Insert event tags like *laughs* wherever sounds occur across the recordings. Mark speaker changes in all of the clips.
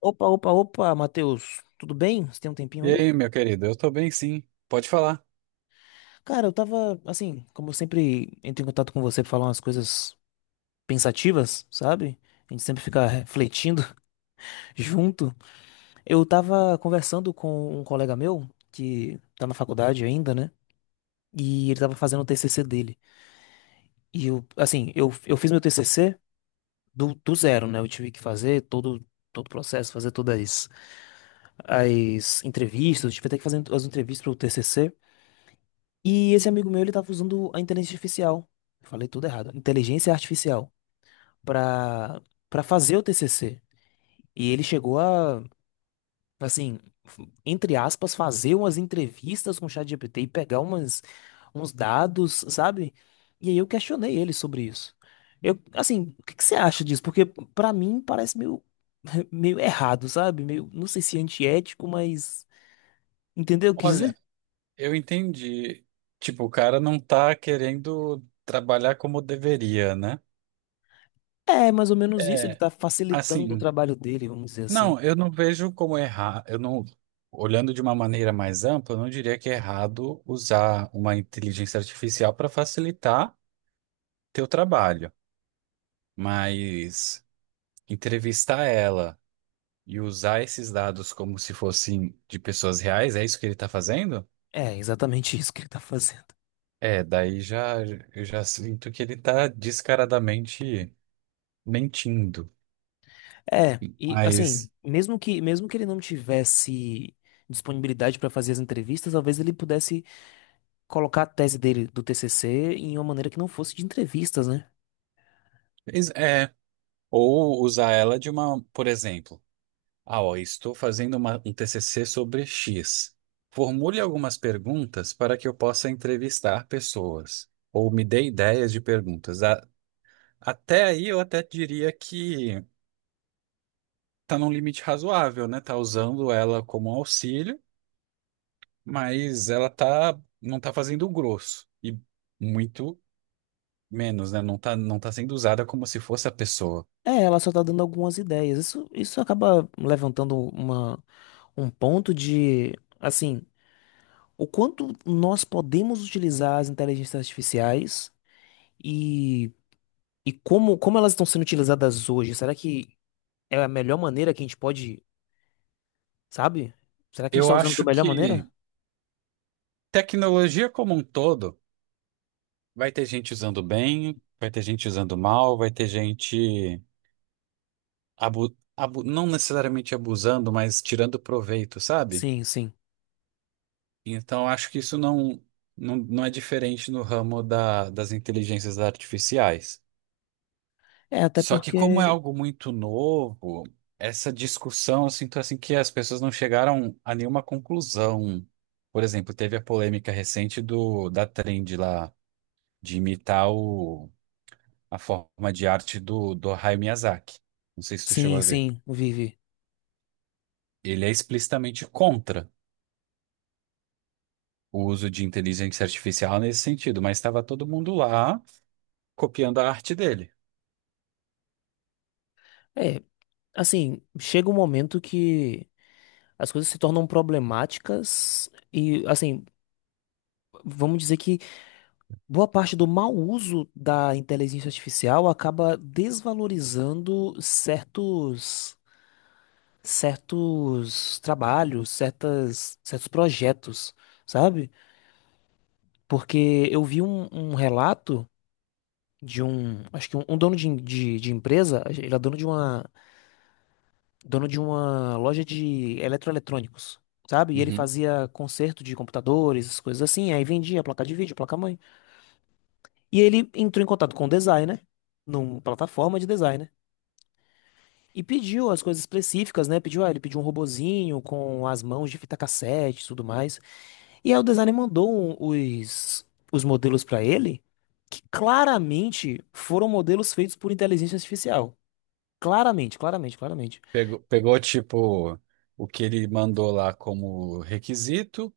Speaker 1: Opa, opa, opa, Matheus, tudo bem? Você tem um tempinho
Speaker 2: E
Speaker 1: aí?
Speaker 2: aí, meu querido, eu tô bem sim. Pode falar.
Speaker 1: Cara, eu tava, assim, como eu sempre entro em contato com você pra falar umas coisas pensativas, sabe? A gente sempre fica refletindo *laughs* junto. Eu tava conversando com um colega meu, que tá na faculdade ainda, né? E ele tava fazendo o TCC dele. E eu, assim, eu fiz meu TCC do zero, né? Eu tive que fazer todo o processo, fazer todas as entrevistas, tive até que fazer as entrevistas pro TCC. E esse amigo meu, ele tava usando a inteligência artificial. Eu falei tudo errado. Inteligência artificial para para fazer o TCC. E ele chegou a, assim, entre aspas, fazer umas entrevistas com o ChatGPT e pegar umas uns dados, sabe? E aí eu questionei ele sobre isso. Eu, assim, o que que você acha disso? Porque pra mim parece meio *laughs* meio errado, sabe? Meio, não sei se é antiético, mas entendeu o que
Speaker 2: Olha,
Speaker 1: dizer?
Speaker 2: eu entendi. Tipo, o cara não tá querendo trabalhar como deveria, né?
Speaker 1: É, mais ou menos isso. Ele
Speaker 2: É,
Speaker 1: tá facilitando o
Speaker 2: assim,
Speaker 1: trabalho dele, vamos dizer assim.
Speaker 2: não, eu não vejo como errar. Eu não, Olhando de uma maneira mais ampla, eu não diria que é errado usar uma inteligência artificial para facilitar teu trabalho, mas entrevistar ela e usar esses dados como se fossem de pessoas reais, é isso que ele está fazendo?
Speaker 1: É exatamente isso que ele tá fazendo.
Speaker 2: É, daí já sinto que ele tá descaradamente mentindo.
Speaker 1: É, e assim,
Speaker 2: Mas
Speaker 1: mesmo que ele não tivesse disponibilidade para fazer as entrevistas, talvez ele pudesse colocar a tese dele do TCC em uma maneira que não fosse de entrevistas, né?
Speaker 2: é, ou usar ela de uma, por exemplo, ah, ó, estou fazendo um TCC sobre X. Formule algumas perguntas para que eu possa entrevistar pessoas, ou me dê ideias de perguntas. Até aí eu até diria que tá num limite razoável, né? Tá usando ela como auxílio, mas ela não tá fazendo o grosso. E muito menos, né? Não tá, não tá sendo usada como se fosse a pessoa.
Speaker 1: É, ela só tá dando algumas ideias. Isso acaba levantando uma um ponto de, assim, o quanto nós podemos utilizar as inteligências artificiais e como elas estão sendo utilizadas hoje? Será que é a melhor maneira que a gente pode? Sabe? Será que a gente
Speaker 2: Eu
Speaker 1: tá usando da
Speaker 2: acho
Speaker 1: melhor
Speaker 2: que
Speaker 1: maneira?
Speaker 2: tecnologia como um todo vai ter gente usando bem, vai ter gente usando mal, vai ter gente não necessariamente abusando, mas tirando proveito, sabe?
Speaker 1: Sim, sim.
Speaker 2: Então acho que não é diferente no ramo das inteligências artificiais.
Speaker 1: É, até
Speaker 2: Só que como é
Speaker 1: porque.
Speaker 2: algo muito novo, essa discussão, eu sinto assim que as pessoas não chegaram a nenhuma conclusão. Por exemplo, teve a polêmica recente do da Trend lá de imitar a forma de arte do Hayao Miyazaki. Não sei se tu chegou
Speaker 1: Sim,
Speaker 2: a ver.
Speaker 1: sim, vive.
Speaker 2: Ele é explicitamente contra o uso de inteligência artificial nesse sentido, mas estava todo mundo lá copiando a arte dele.
Speaker 1: É, assim, chega um momento que as coisas se tornam problemáticas e, assim, vamos dizer que boa parte do mau uso da inteligência artificial acaba desvalorizando certos trabalhos, certos projetos, sabe? Porque eu vi um relato. De um dono de empresa. Ele é dono de uma loja de eletroeletrônicos, sabe? E ele
Speaker 2: Uhum.
Speaker 1: fazia conserto de computadores, essas coisas assim, aí vendia placa de vídeo, placa mãe. E ele entrou em contato com o designer, numa plataforma de designer, e pediu as coisas específicas, né? Pediu, ah, ele pediu um robozinho com as mãos de fita cassete e tudo mais. E aí o designer mandou um, os, os modelos pra ele, que claramente foram modelos feitos por inteligência artificial. Claramente, claramente, claramente.
Speaker 2: Pegou tipo o que ele mandou lá como requisito,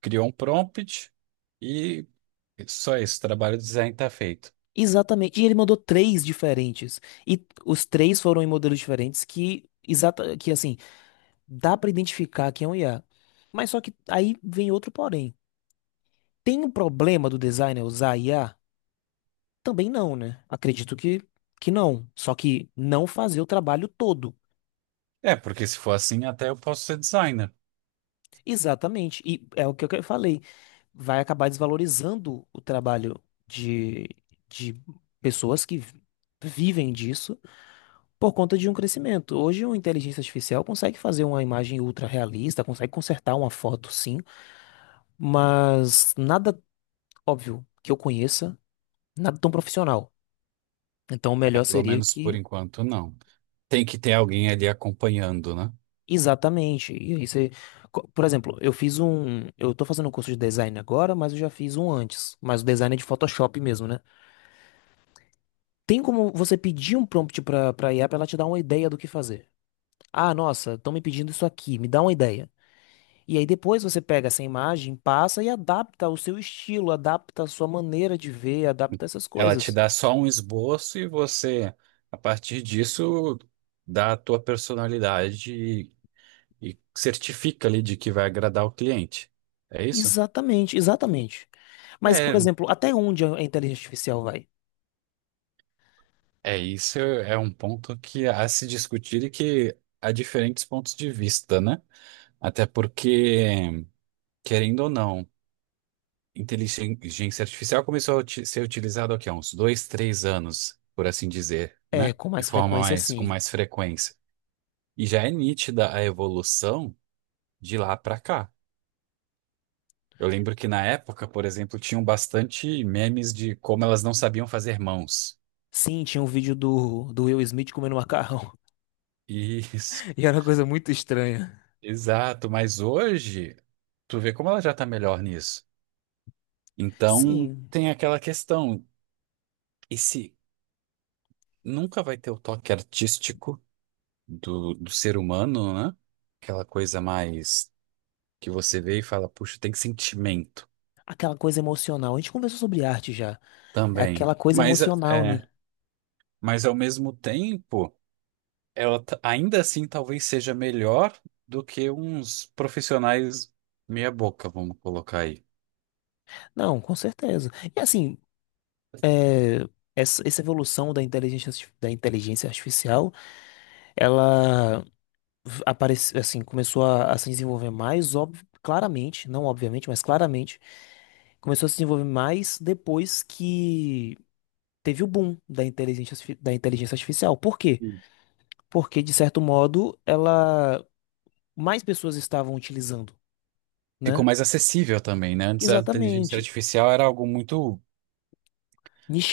Speaker 2: criou um prompt e só esse trabalho de design está feito.
Speaker 1: Exatamente. E ele mandou três diferentes. E os três foram em modelos diferentes que, que, assim, dá pra identificar que é um IA. Mas só que aí vem outro porém. Tem um problema do designer usar IA? Também não, né? Acredito que não. Só que não fazer o trabalho todo.
Speaker 2: É, porque se for assim, até eu posso ser designer.
Speaker 1: Exatamente. E é o que eu falei. Vai acabar desvalorizando o trabalho de, de pessoas que vivem disso por conta de um crescimento. Hoje, uma inteligência artificial consegue fazer uma imagem ultra realista, consegue consertar uma foto, sim, mas nada óbvio que eu conheça, nada tão profissional. Então, o
Speaker 2: É,
Speaker 1: melhor
Speaker 2: pelo
Speaker 1: seria
Speaker 2: menos por
Speaker 1: que.
Speaker 2: enquanto, não. Tem que ter alguém ali acompanhando, né?
Speaker 1: Exatamente. E aí você... Por exemplo, eu fiz um. Eu tô fazendo um curso de design agora, mas eu já fiz um antes. Mas o design é de Photoshop mesmo, né? Tem como você pedir um prompt pra IA pra ela te dar uma ideia do que fazer. Ah, nossa, estão me pedindo isso aqui, me dá uma ideia. E aí depois você pega essa imagem, passa e adapta ao seu estilo, adapta a sua maneira de ver, adapta essas
Speaker 2: Ela te
Speaker 1: coisas.
Speaker 2: dá só um esboço e você, a partir disso, dá a tua personalidade e certifica ali de que vai agradar o cliente. É isso?
Speaker 1: Exatamente, exatamente. Mas, por
Speaker 2: É,
Speaker 1: exemplo, até onde a inteligência artificial vai?
Speaker 2: é isso, é um ponto que há a se discutir e que há diferentes pontos de vista, né? Até porque, querendo ou não, inteligência artificial começou a ser utilizado aqui há uns dois, três anos, por assim dizer,
Speaker 1: É,
Speaker 2: né?
Speaker 1: com
Speaker 2: De
Speaker 1: mais
Speaker 2: forma
Speaker 1: frequência,
Speaker 2: mais, com
Speaker 1: sim.
Speaker 2: mais frequência. E já é nítida a evolução de lá para cá. Eu lembro que na época, por exemplo, tinham bastante memes de como elas não sabiam fazer mãos.
Speaker 1: Sim, tinha um vídeo do Will Smith comendo macarrão. *laughs*
Speaker 2: Isso,
Speaker 1: E era uma coisa muito estranha.
Speaker 2: *laughs* exato. Mas hoje, tu vê como ela já tá melhor nisso. Então,
Speaker 1: Sim.
Speaker 2: tem aquela questão, esse nunca vai ter o toque artístico do ser humano, né? Aquela coisa mais que você vê e fala, puxa, tem sentimento
Speaker 1: Aquela coisa emocional. A gente conversou sobre arte já. É
Speaker 2: também.
Speaker 1: aquela coisa
Speaker 2: Mas,
Speaker 1: emocional, né?
Speaker 2: mas ao mesmo tempo, ela ainda assim talvez seja melhor do que uns profissionais meia boca, vamos colocar aí.
Speaker 1: Não, com certeza. E, assim, é, essa evolução da da inteligência artificial, ela aparece, assim, começou a se desenvolver mais, óbvio, claramente, não obviamente, mas claramente, começou a se desenvolver mais depois que teve o boom da da inteligência artificial. Por quê?
Speaker 2: Sim.
Speaker 1: Porque, de certo modo, ela mais pessoas estavam utilizando,
Speaker 2: Ficou
Speaker 1: né?
Speaker 2: mais acessível também, né? Antes a inteligência
Speaker 1: Exatamente.
Speaker 2: artificial era algo muito.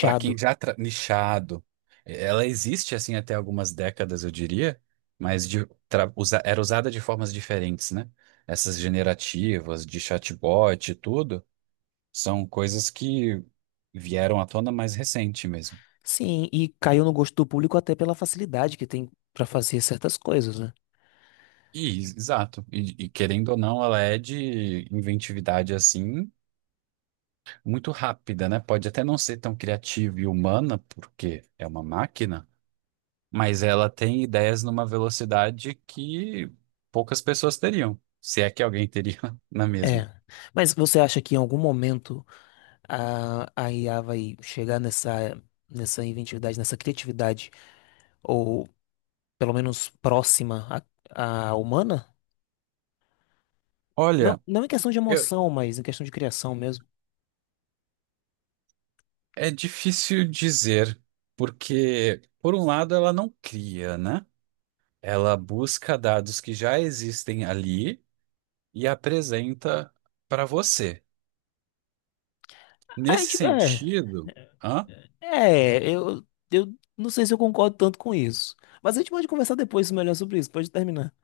Speaker 2: Para quem já nichado, ela existe assim até algumas décadas, eu diria, mas era usada de formas diferentes, né? Essas generativas de chatbot e tudo são coisas que vieram à tona mais recente mesmo.
Speaker 1: Sim, e caiu no gosto do público até pela facilidade que tem pra fazer certas coisas, né?
Speaker 2: E, exato. E querendo ou não, ela é de inventividade assim muito rápida, né? Pode até não ser tão criativa e humana, porque é uma máquina. Mas ela tem ideias numa velocidade que poucas pessoas teriam, se é que alguém teria *laughs* na mesma.
Speaker 1: É. Mas você acha que em algum momento a IA vai chegar nessa inventividade, nessa criatividade, ou pelo menos próxima à humana? Não,
Speaker 2: Olha,
Speaker 1: não em questão de
Speaker 2: eu-
Speaker 1: emoção, mas em questão de criação mesmo.
Speaker 2: é difícil dizer, porque, por um lado, ela não cria, né? Ela busca dados que já existem ali e apresenta para você.
Speaker 1: A
Speaker 2: Nesse
Speaker 1: gente,
Speaker 2: sentido, hã?
Speaker 1: é, eu, eu não sei se eu concordo tanto com isso. Mas a gente pode conversar depois melhor sobre isso, pode terminar.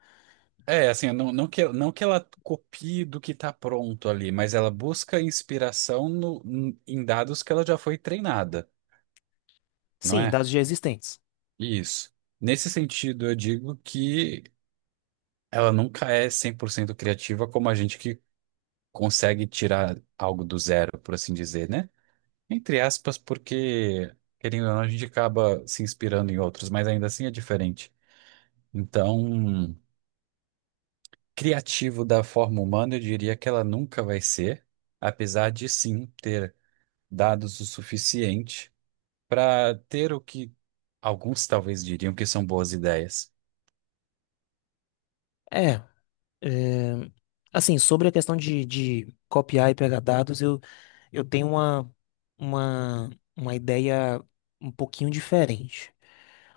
Speaker 2: É, assim, não que ela copie do que está pronto ali, mas ela busca inspiração em dados que ela já foi treinada, não
Speaker 1: Sim,
Speaker 2: é?
Speaker 1: dados já existentes.
Speaker 2: Isso. Nesse sentido, eu digo que ela nunca é 100% criativa como a gente que consegue tirar algo do zero, por assim dizer, né? Entre aspas, porque, querendo ou não, a gente acaba se inspirando em outros, mas ainda assim é diferente. Então, criativo da forma humana, eu diria que ela nunca vai ser, apesar de sim ter dados o suficiente para ter o que alguns talvez diriam que são boas ideias. *laughs*
Speaker 1: É. É, assim, sobre a questão de copiar e pegar dados, eu tenho uma, uma ideia um pouquinho diferente.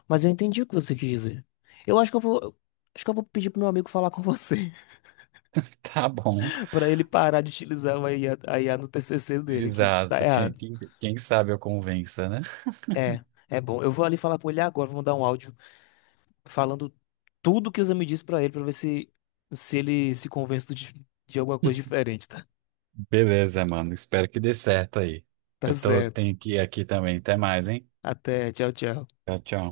Speaker 1: Mas eu entendi o que você quis dizer. Eu acho que eu vou, acho que eu vou pedir pro meu amigo falar com você,
Speaker 2: Tá bom.
Speaker 1: *laughs* para ele parar de utilizar a IA, no TCC dele, que tá
Speaker 2: Exato. Quem,
Speaker 1: errado.
Speaker 2: quem, quem sabe eu convença, né?
Speaker 1: É, é bom. Eu vou ali falar com ele agora, vou mandar um áudio falando tudo que o Zé me disse pra ele, pra ver se ele se convence de alguma coisa diferente, tá?
Speaker 2: Beleza, mano. Espero que dê certo aí.
Speaker 1: Tá certo.
Speaker 2: Tenho que ir aqui também. Até mais, hein?
Speaker 1: Até, tchau, tchau.
Speaker 2: Tchau, tchau.